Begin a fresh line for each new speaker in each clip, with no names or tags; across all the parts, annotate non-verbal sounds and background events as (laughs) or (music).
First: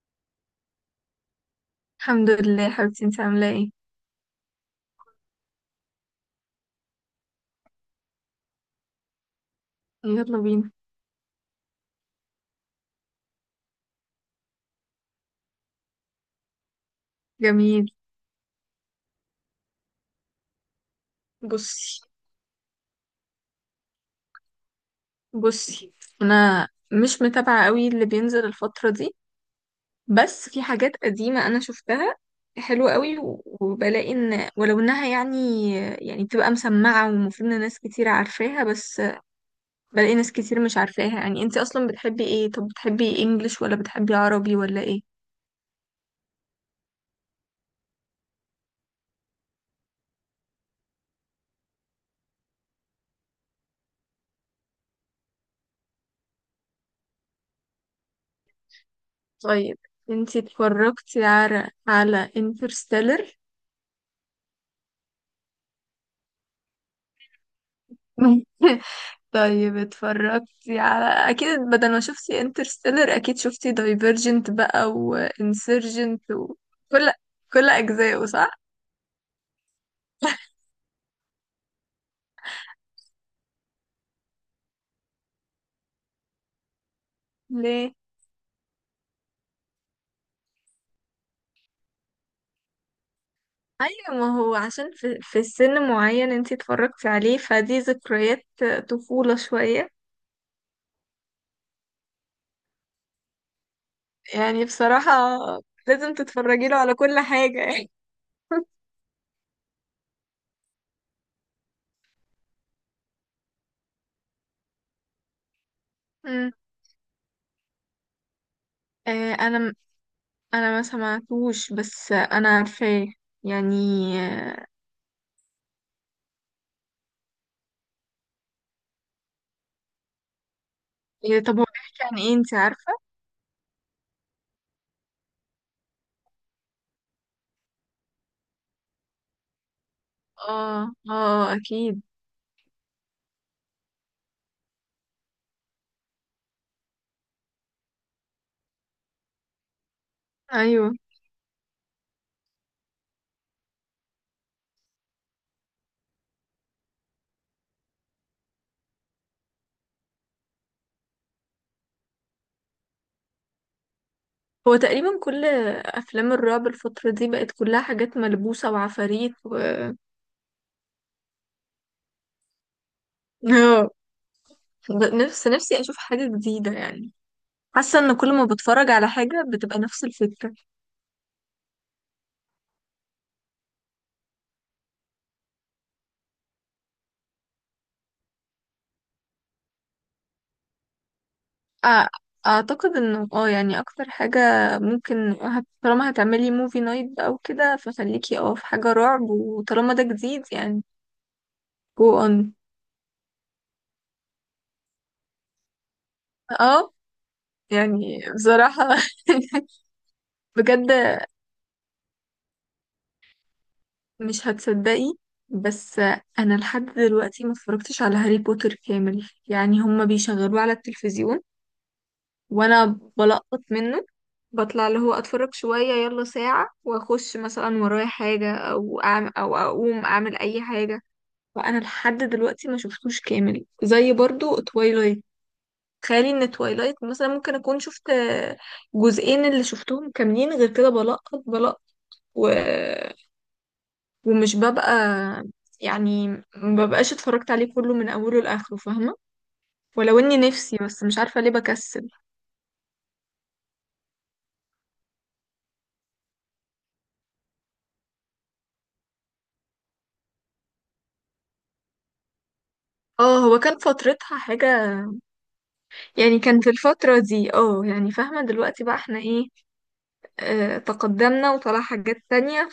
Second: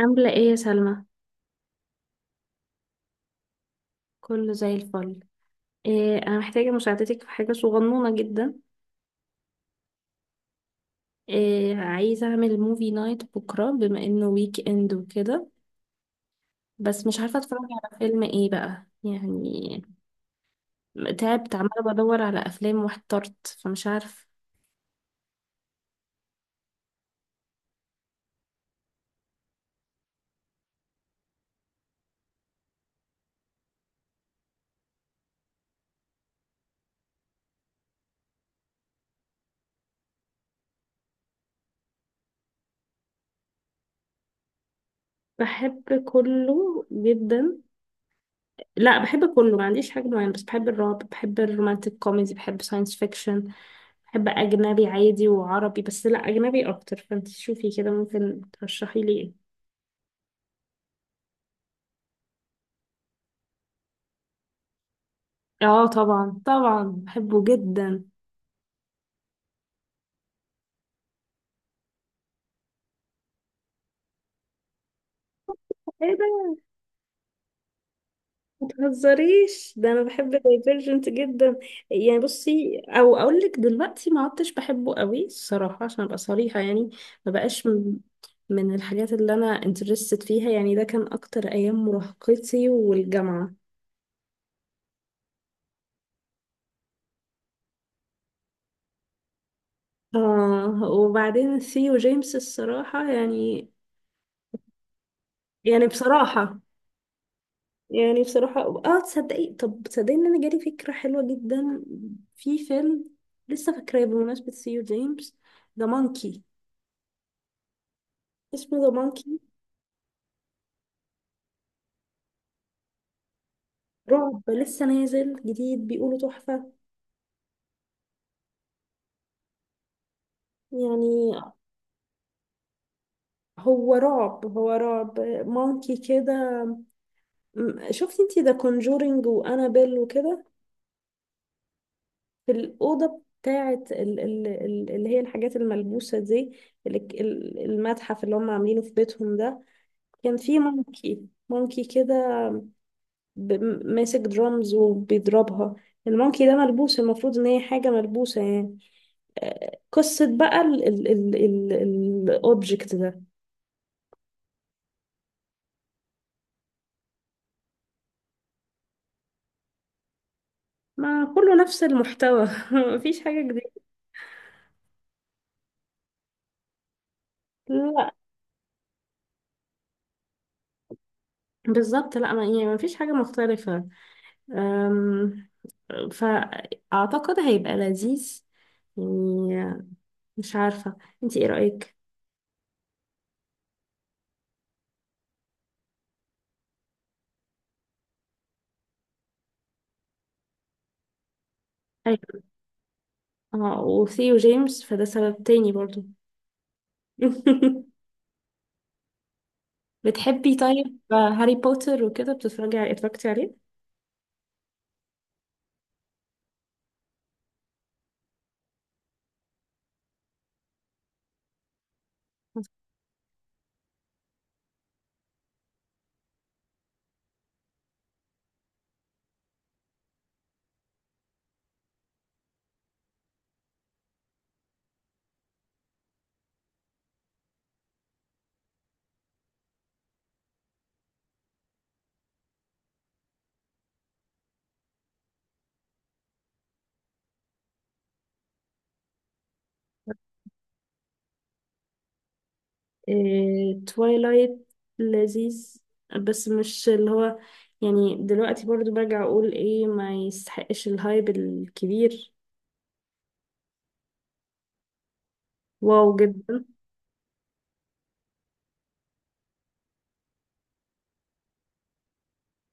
عاملة ايه يا سلمى؟
الحمد لله حبيبتي، انت عاملة ايه؟
كله زي الفل. إيه انا محتاجة مساعدتك في حاجة صغنونة جدا.
يلا بينا.
إيه عايزة اعمل موفي نايت بكرة بما انه ويك اند وكده. بس مش عارفة اتفرج
جميل.
على فيلم ايه بقى يعني. تعبت عمالة
بصي
بدور على افلام واحترت فمش عارفة.
بصي، انا مش متابعة قوي اللي بينزل الفترة دي، بس في حاجات قديمة انا شفتها حلوة قوي وبلاقي ان ولو انها يعني بتبقى مسمعة ومفروض ان ناس كتير عارفاها، بس بلاقي ناس كتير مش عارفاها. يعني انت اصلا بتحبي ايه؟ طب بتحبي انجليش ولا بتحبي عربي ولا ايه؟
بحب كله جدا. لا بحب كله ما عنديش حاجة معينة، بس بحب الرعب، بحب الرومانتك كوميدي، بحب ساينس فيكشن. بحب أجنبي عادي وعربي، بس لا أجنبي أكتر، فانت شوفي كده ممكن ترشحي لي إيه.
طيب انت اتفرجتي على انترستيلر؟
اه طبعا طبعا بحبه جدا.
(laughs) طيب اتفرجتي على، اكيد بدل ما شفتي انترستيلر اكيد شفتي دايفرجنت بقى
ايه
وانسرجنت
ده؟
وكل كل اجزائه، صح؟
ما تهزريش ده انا بحب
(laughs)
دايفرجنت جدا. يعني بصي، او اقول لك دلوقتي ما عدتش بحبه قوي الصراحه، عشان ابقى صريحه يعني. ما بقاش
ليه؟
من الحاجات اللي انا انترستد فيها، يعني ده كان اكتر ايام مراهقتي والجامعه.
ايوه، ما هو عشان في سن معين انتي اتفرجتي عليه، فدي ذكريات طفولة شوية.
اه وبعدين ثيو جيمس الصراحه يعني،
يعني بصراحة
يعني
لازم
بصراحه،
تتفرجي له على كل حاجة يعني.
يعني بصراحة.
(laughs)
اه تصدقي، طب تصدقي ان انا جالي فكرة حلوة جدا في فيلم لسه فاكراه، بمناسبة سيو جيمس، ذا مونكي.
مم.
اسمه ذا مونكي.
انا، انا ما سمعتوش بس انا عارفاه يعني.
رعب
آه،
لسه نازل جديد، بيقولوا تحفة يعني.
طب هو بيحكي عن ايه، انتي عارفة؟
هو رعب، هو رعب. مونكي كده. شفتي انتي ذا كونجورينج وانابيل وكده،
اه اه اكيد.
في الأوضة بتاعة اللي هي الحاجات الملبوسة دي، المتحف اللي هم عاملينه في بيتهم ده، كان في
ايوه،
مونكي مونكي كده ماسك درامز وبيضربها. المونكي ده ملبوس، المفروض ان هي حاجة ملبوسة يعني. قصة بقى الأوبجكت ده.
هو تقريبا كل افلام الرعب الفترة دي بقت كلها حاجات ملبوسة وعفاريت و (laughs)
ما كله نفس المحتوى. (laughs) مفيش حاجة جديدة.
آه. نفس نفسي اشوف حاجة جديدة يعني. حاسة
لا
ان كل ما بتفرج على حاجة بتبقى نفس الفكرة.
بالظبط، لا ما يعني مفيش حاجة مختلفة. أم، فأعتقد هيبقى لذيذ يعني، مش عارفة. انتي ايه رأيك؟
أع- اعتقد انه، اه يعني اكتر حاجة ممكن طالما هتعملي موفي نايت او كده، فخليكي اه في حاجة رعب، وطالما ده جديد يعني. go
أيوة.
on.
اه وثيو جيمس فده سبب تاني برضو.
اه
(laughs)
يعني بصراحة.
بتحبي
(laughs)
طيب
بجد
هاري بوتر وكده؟ بتتفرجي اتفرجتي عليه؟
مش هتصدقي، بس انا لحد دلوقتي ما اتفرجتش على هاري بوتر كامل. يعني هما بيشغلوه على التلفزيون وانا بلقط منه، بطلع اللي هو اتفرج شوية يلا ساعة واخش مثلا ورايا حاجة او أعم او اقوم اعمل اي حاجة. فانا لحد دلوقتي ما شفتوش كامل، زي برضو تويلايت. تخيلي ان تويلايت مثلا ممكن اكون شفت جزئين اللي شفتهم كاملين، غير كده بلقط بلقط. ومش ببقى، يعني ما ببقاش اتفرجت عليه كله من اوله لاخره، فاهمه؟ ولو اني نفسي، بس مش عارفه ليه بكسل.
إيه، تويلايت لذيذ، بس مش اللي هو يعني، دلوقتي برضو برجع اقول ايه، ما يستحقش الهايب الكبير.
اه، هو كان فترتها حاجه،
واو
يعني
جدا.
كان في الفتره دي اه، يعني فاهمه دلوقتي بقى احنا ايه، اه تقدمنا وطلع حاجات تانية،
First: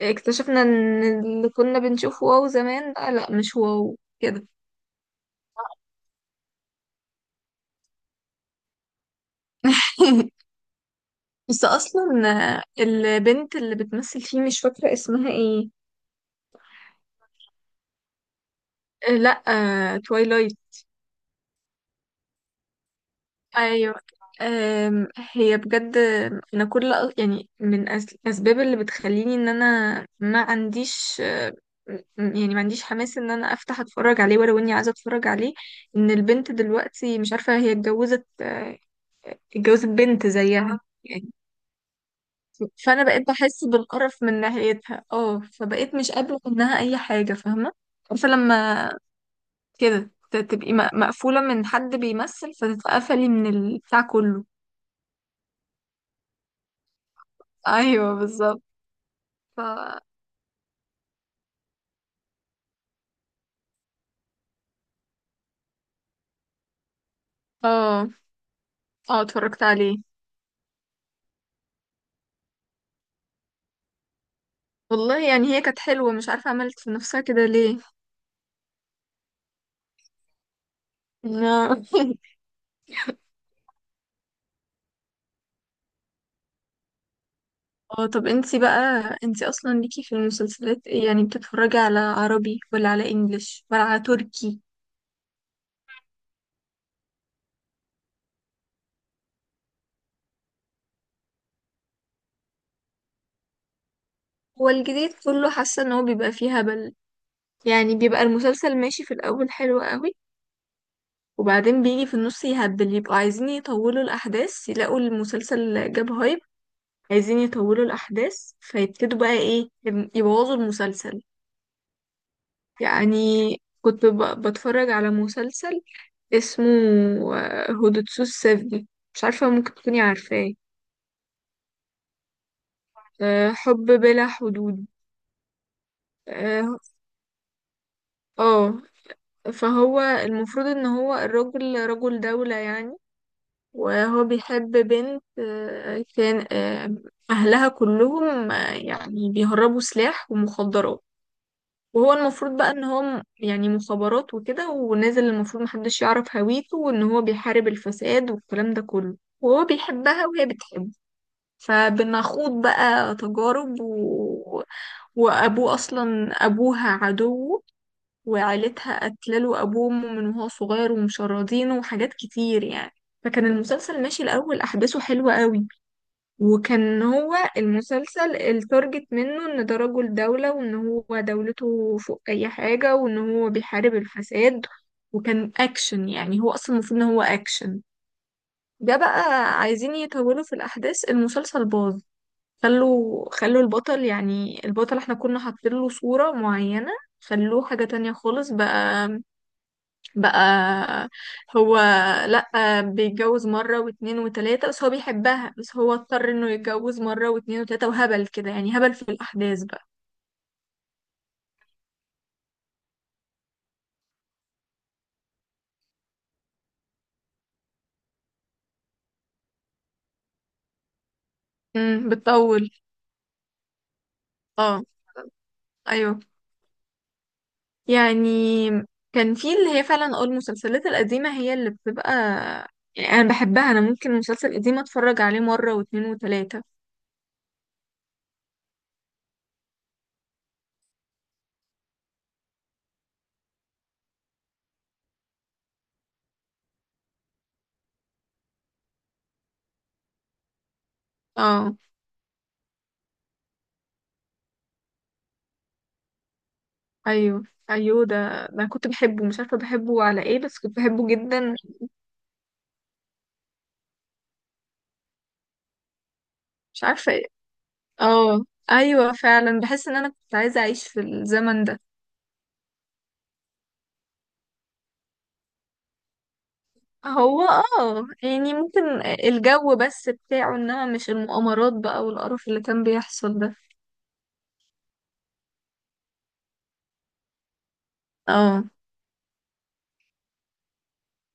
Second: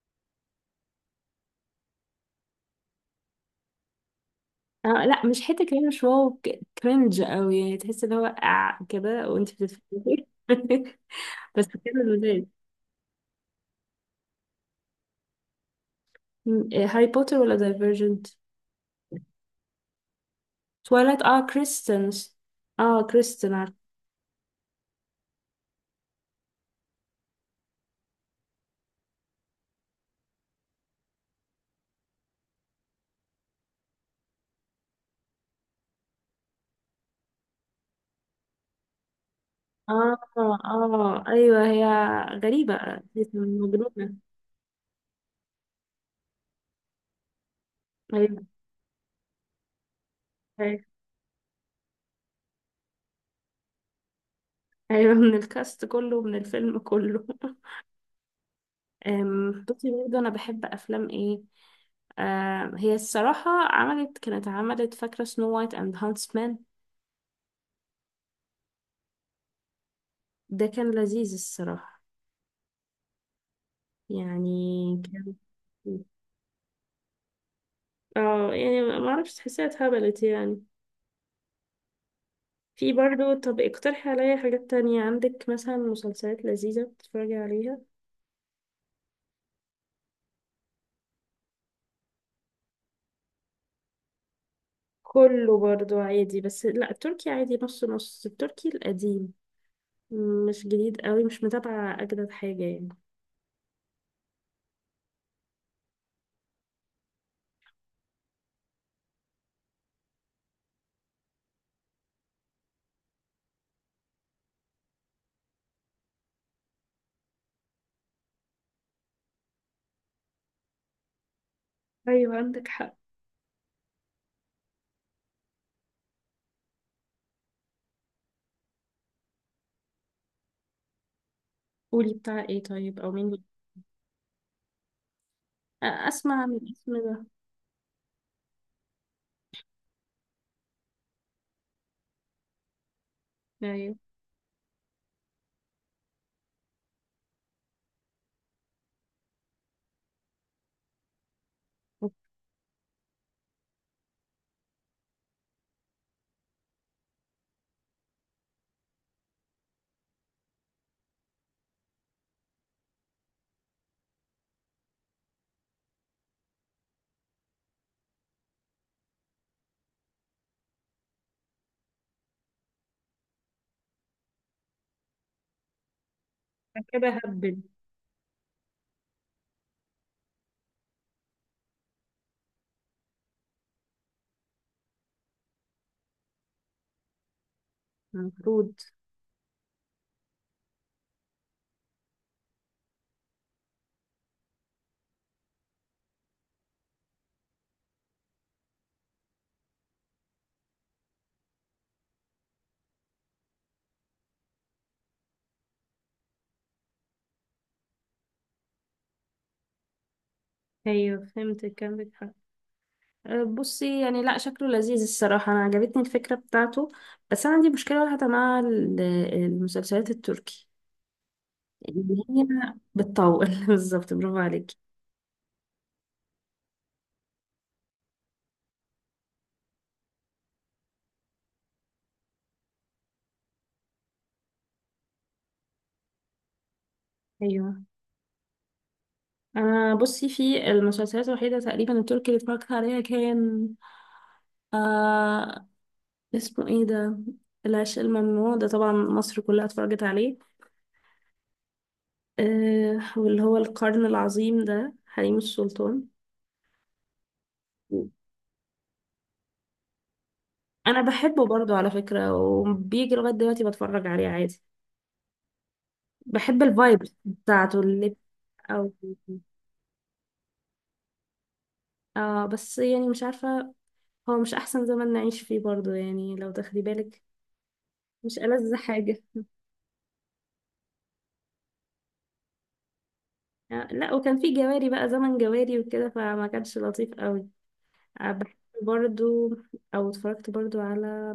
فاكتشفنا ان اللي كنا بنشوفه واو زمان بقى لا مش واو كده.
آه لا مش حته كمان، مش واو، كرنج قوي يعني، تحس اللي هو آه كده وانت بتتفرجي.
(laughs)
(laughs)
بس
بس كده
اصلا
لذيذ.
البنت اللي بتمثل فيه مش فاكره اسمها ايه.
إيه، هاري بوتر ولا دايفرجنت؟
لا، توايلايت.
تويلايت، اه كريستنس، اه كريستن.
ايوه. هي بجد، انا كل، يعني من الاسباب اللي بتخليني ان انا ما عنديش م- يعني ما عنديش حماس ان انا افتح اتفرج عليه، ولو اني عايزه اتفرج عليه، ان البنت دلوقتي مش عارفه هي اتجوزت اتجوزت
اه
بنت زيها
اه
يعني.
ايوه هي غريبة.
فانا بقيت بحس
مجنونة.
بالقرف من ناحيتها، اه فبقيت مش قابله منها اي حاجه، فاهمه؟ عارفه
ايوه
لما كده تبقي
ايوه
مقفوله من حد بيمثل، فتتقفلي من البتاع كله.
أيوة، (laughs) من الكاست كله من الفيلم كله. (laughs)
ايوه بالظبط. ف
بصي
اه.
برضه انا بحب افلام ايه. هي الصراحة كانت عملت فاكرة سنو وايت اند هانسمان.
اه اتفرجت عليه.
ده كان لذيذ الصراحة يعني
والله
كان.
يعني هي كانت حلوة، مش عارفة عملت في نفسها كده ليه.
اه يعني ما اعرفش تحسيها اتهبلت يعني.
لا. (laughs)
في برضه، طب اقترحي عليا حاجات تانية عندك، مثلا مسلسلات لذيذة بتتفرجي عليها.
اه طب انتي بقى، انتي اصلا ليكي في المسلسلات ايه؟ يعني بتتفرجي على عربي ولا على انجليش ولا على تركي؟
كله برضو عادي، بس لا التركي عادي، نص نص التركي القديم، مش جديد قوي، مش متابعة أجدد حاجة يعني.
هو الجديد كله حاسة ان هو بيبقى فيه هبل. يعني بيبقى المسلسل ماشي في الاول حلو قوي، وبعدين بيجي في النص يهبل، يبقوا عايزين يطولوا الاحداث يلاقوا المسلسل جاب هايب، عايزين يطولوا الاحداث، فيبتدوا بقى ايه، يبوظوا المسلسل.
أيوة عندك حق.
يعني كنت بتفرج على مسلسل اسمه هودوتسو السفجي، مش عارفة ممكن تكوني عارفاه.
قولي بتاع ايه طيب، أو مين
حب بلا حدود.
أسمع من
اه.
الاسم ده.
آه، فهو المفروض ان هو الراجل رجل دولة يعني،
أيوه
وهو بيحب بنت، كان اهلها كلهم يعني بيهربوا سلاح ومخدرات، وهو المفروض بقى ان هو يعني مخابرات وكده ونازل، المفروض محدش يعرف هويته وان هو بيحارب الفساد والكلام ده كله. وهو بيحبها وهي بتحبه، فبنخوض بقى تجارب وابوه اصلا، ابوها عدوه وعيلتها قتلوا ابوه من وهو صغير ومشردينه وحاجات كتير يعني. فكان المسلسل ماشي الاول احداثه حلوة قوي،
أنا
وكان
كده
هو
هبل.
المسلسل التارجت منه ان ده رجل دولة وان هو دولته فوق اي حاجة وان هو بيحارب الفساد، وكان اكشن، يعني هو اصلا المفروض ان هو اكشن.
المفروض.
ده بقى عايزين يطولوا في الاحداث، المسلسل باظ. خلوا البطل، يعني البطل احنا كنا حاطين له صورة معينة، خلوه حاجة تانية خالص بقى. بقى هو لأ بيتجوز مرة واتنين وتلاتة، بس هو بيحبها، بس هو اضطر انه يتجوز مرة واتنين وتلاتة، وهبل كده يعني، هبل في الأحداث بقى.
أيوه فهمتك عندك حق. بصي يعني، لا شكله لذيذ الصراحة، أنا عجبتني الفكرة بتاعته، بس أنا عندي مشكلة واحدة مع المسلسلات التركي، إن هي
بتطول.
بتطول. (laughs) بالظبط برافو عليكي.
اه ايوه يعني، كان في اللي هي فعلا اه المسلسلات القديمة هي اللي بتبقى، يعني انا بحبها، انا ممكن مسلسل قديم اتفرج عليه مرة واتنين وتلاتة.
أيوه انا بصي، في المسلسلات الوحيده تقريبا التركي اللي اتفرجت عليها كان آه اسمه ايه ده، العشق الممنوع، ده طبعا مصر كلها اتفرجت عليه.
اه
آه واللي هو القرن العظيم ده حريم السلطان.
ايوه. ايوه ده، ده أنا كنت بحبه، مش عارفة بحبه على ايه بس كنت
انا
بحبه
بحبه
جدا.
برضو على فكرة، وبيجي لغاية دلوقتي بتفرج عليه عادي، بحب
مش
الفايب
عارفة.
بتاعته اللي،
اه
او
ايوه فعلا، بحس ان انا كنت عايزه اعيش في الزمن ده.
آه بس يعني مش عارفة، هو مش احسن زمن نعيش فيه برضو يعني لو تاخدي بالك.
هو اه
مش
يعني
ألذ
ممكن
حاجة.
الجو بس بتاعه، انما مش المؤامرات بقى والقرف اللي كان بيحصل ده.
لا، وكان في جواري بقى، زمن جواري وكده، فما كانش لطيف قوي. بحب
اه
برضو، او اتفرجت برضو على،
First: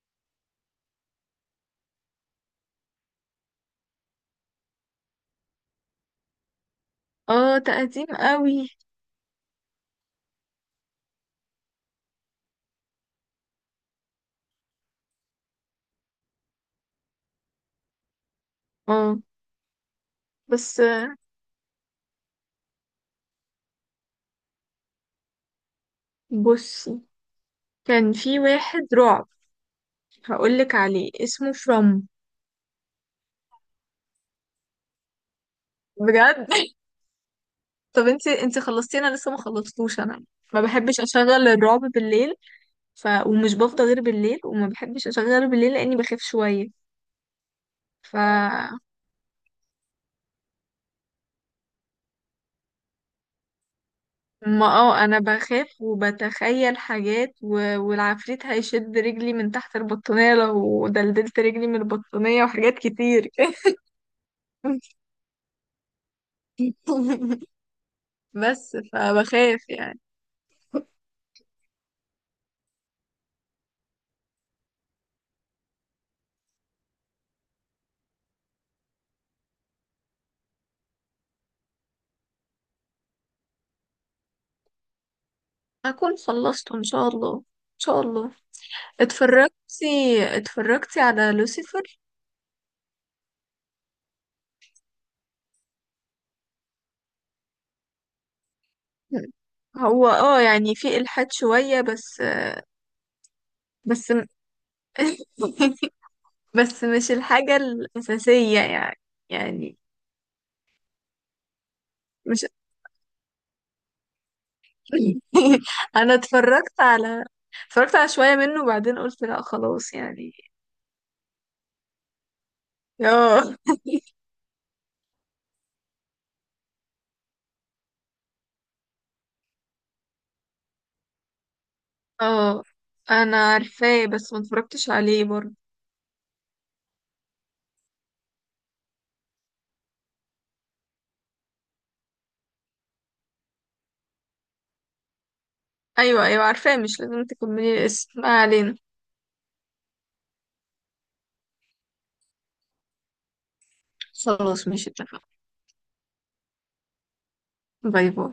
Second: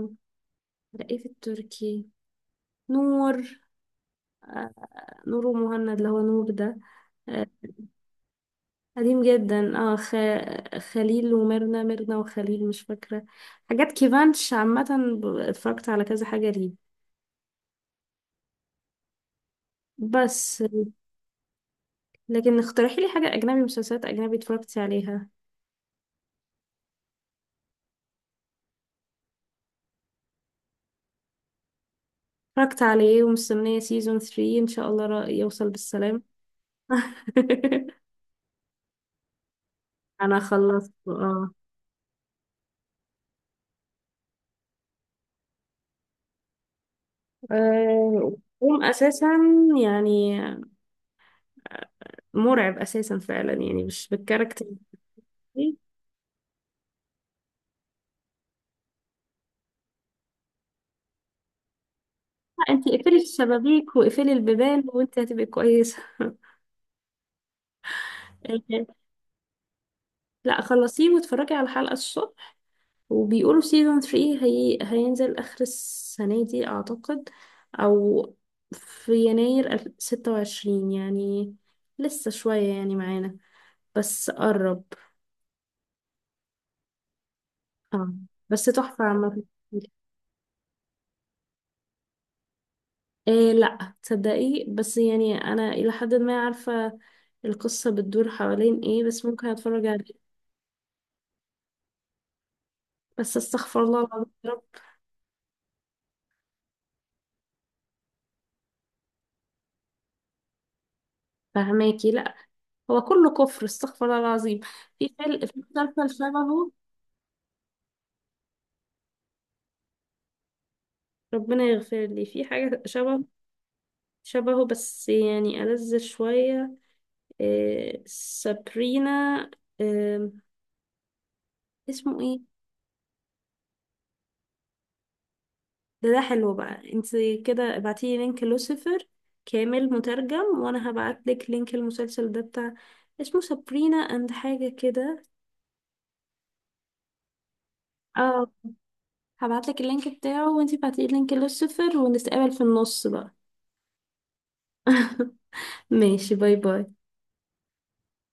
على ايه في التركي، نور. نور ومهند اللي هو نور ده. أه،
اه تقديم قوي.
قديم جدا، اه خليل وميرنا، ميرنا وخليل مش فاكرة، حاجات كيفانش عامة، اتفرجت على كذا حاجة ليه.
اه
بس.
بس
لكن اقترحي لي حاجة أجنبي، مسلسلات أجنبي اتفرجتي عليها.
بصي، كان في واحد رعب هقولك عليه، اسمه فروم.
اتفرجت عليه، ومستنية سيزون 3 إن شاء الله يوصل بالسلام.
بجد. (laughs)
(laughs)
طب انتي، انتي خلصتي؟ انا لسه ما خلصتوش. انا
انا
ما
خلصت
بحبش اشغل
اه.
الرعب بالليل، ومش بفضى غير بالليل، وما بحبش اشغله بالليل لاني بخاف شويه. ف
آه، قوم اساسا يعني، مرعب اساسا فعلا، يعني مش بالكاركتر
ما اه انا
دي.
بخاف وبتخيل حاجات والعفريت هيشد رجلي من تحت البطانية لو دلدلت رجلي من البطانية،
لا
وحاجات
انت اقفلي
كتير.
الشبابيك واقفلي البيبان وانت هتبقي كويسه.
(laughs) بس
(laughs)
فبخاف يعني.
لا خلصيه واتفرجي على الحلقه الصبح. وبيقولوا سيزون 3 هينزل اخر السنه دي اعتقد، او في يناير 26 يعني، لسه شويه يعني معانا بس قرب.
اكون خلصته ان شاء الله، ان شاء
اه
الله.
بس تحفه عامه.
اتفرجتي، اتفرجتي على لوسيفر؟
إيه لا تصدقي، بس يعني انا الى حد ما عارفه القصه بتدور حوالين ايه، بس ممكن اتفرج
هو
عليه.
اه يعني في الحاد شوية بس،
بس استغفر الله
بس (laughs)
العظيم يا رب.
بس مش الحاجة الأساسية يعني، يعني
فهماكي لا،
مش
هو كله كفر، استغفر الله العظيم. في فيلم، في
(laughs) انا
مسلسل شبهه،
اتفرجت على، اتفرجت على شوية منه وبعدين قلت لا خلاص يعني.
ربنا يغفر لي، في حاجه شبه
اه.
شبهه بس يعني ألذ شويه. إيه سابرينا، إيه اسمه
(laughs)
ايه.
اه انا عارفاه بس ما اتفرجتش عليه برضه.
ده حلو بقى، انت كده ابعتيلي لينك لوسيفر كامل مترجم، وانا هبعتلك لينك المسلسل ده بتاع، اسمه سابرينا اند حاجة كده.
ايوه ايوه عارفاه، مش لازم تكملي الاسم، ما
اه
علينا.
هبعتلك اللينك بتاعه، وانتي ابعتيلي لينك لوسيفر، ونتقابل في النص بقى.
خلاص ماشي اتفقنا.
(laughs) ماشي باي باي.
باي باي.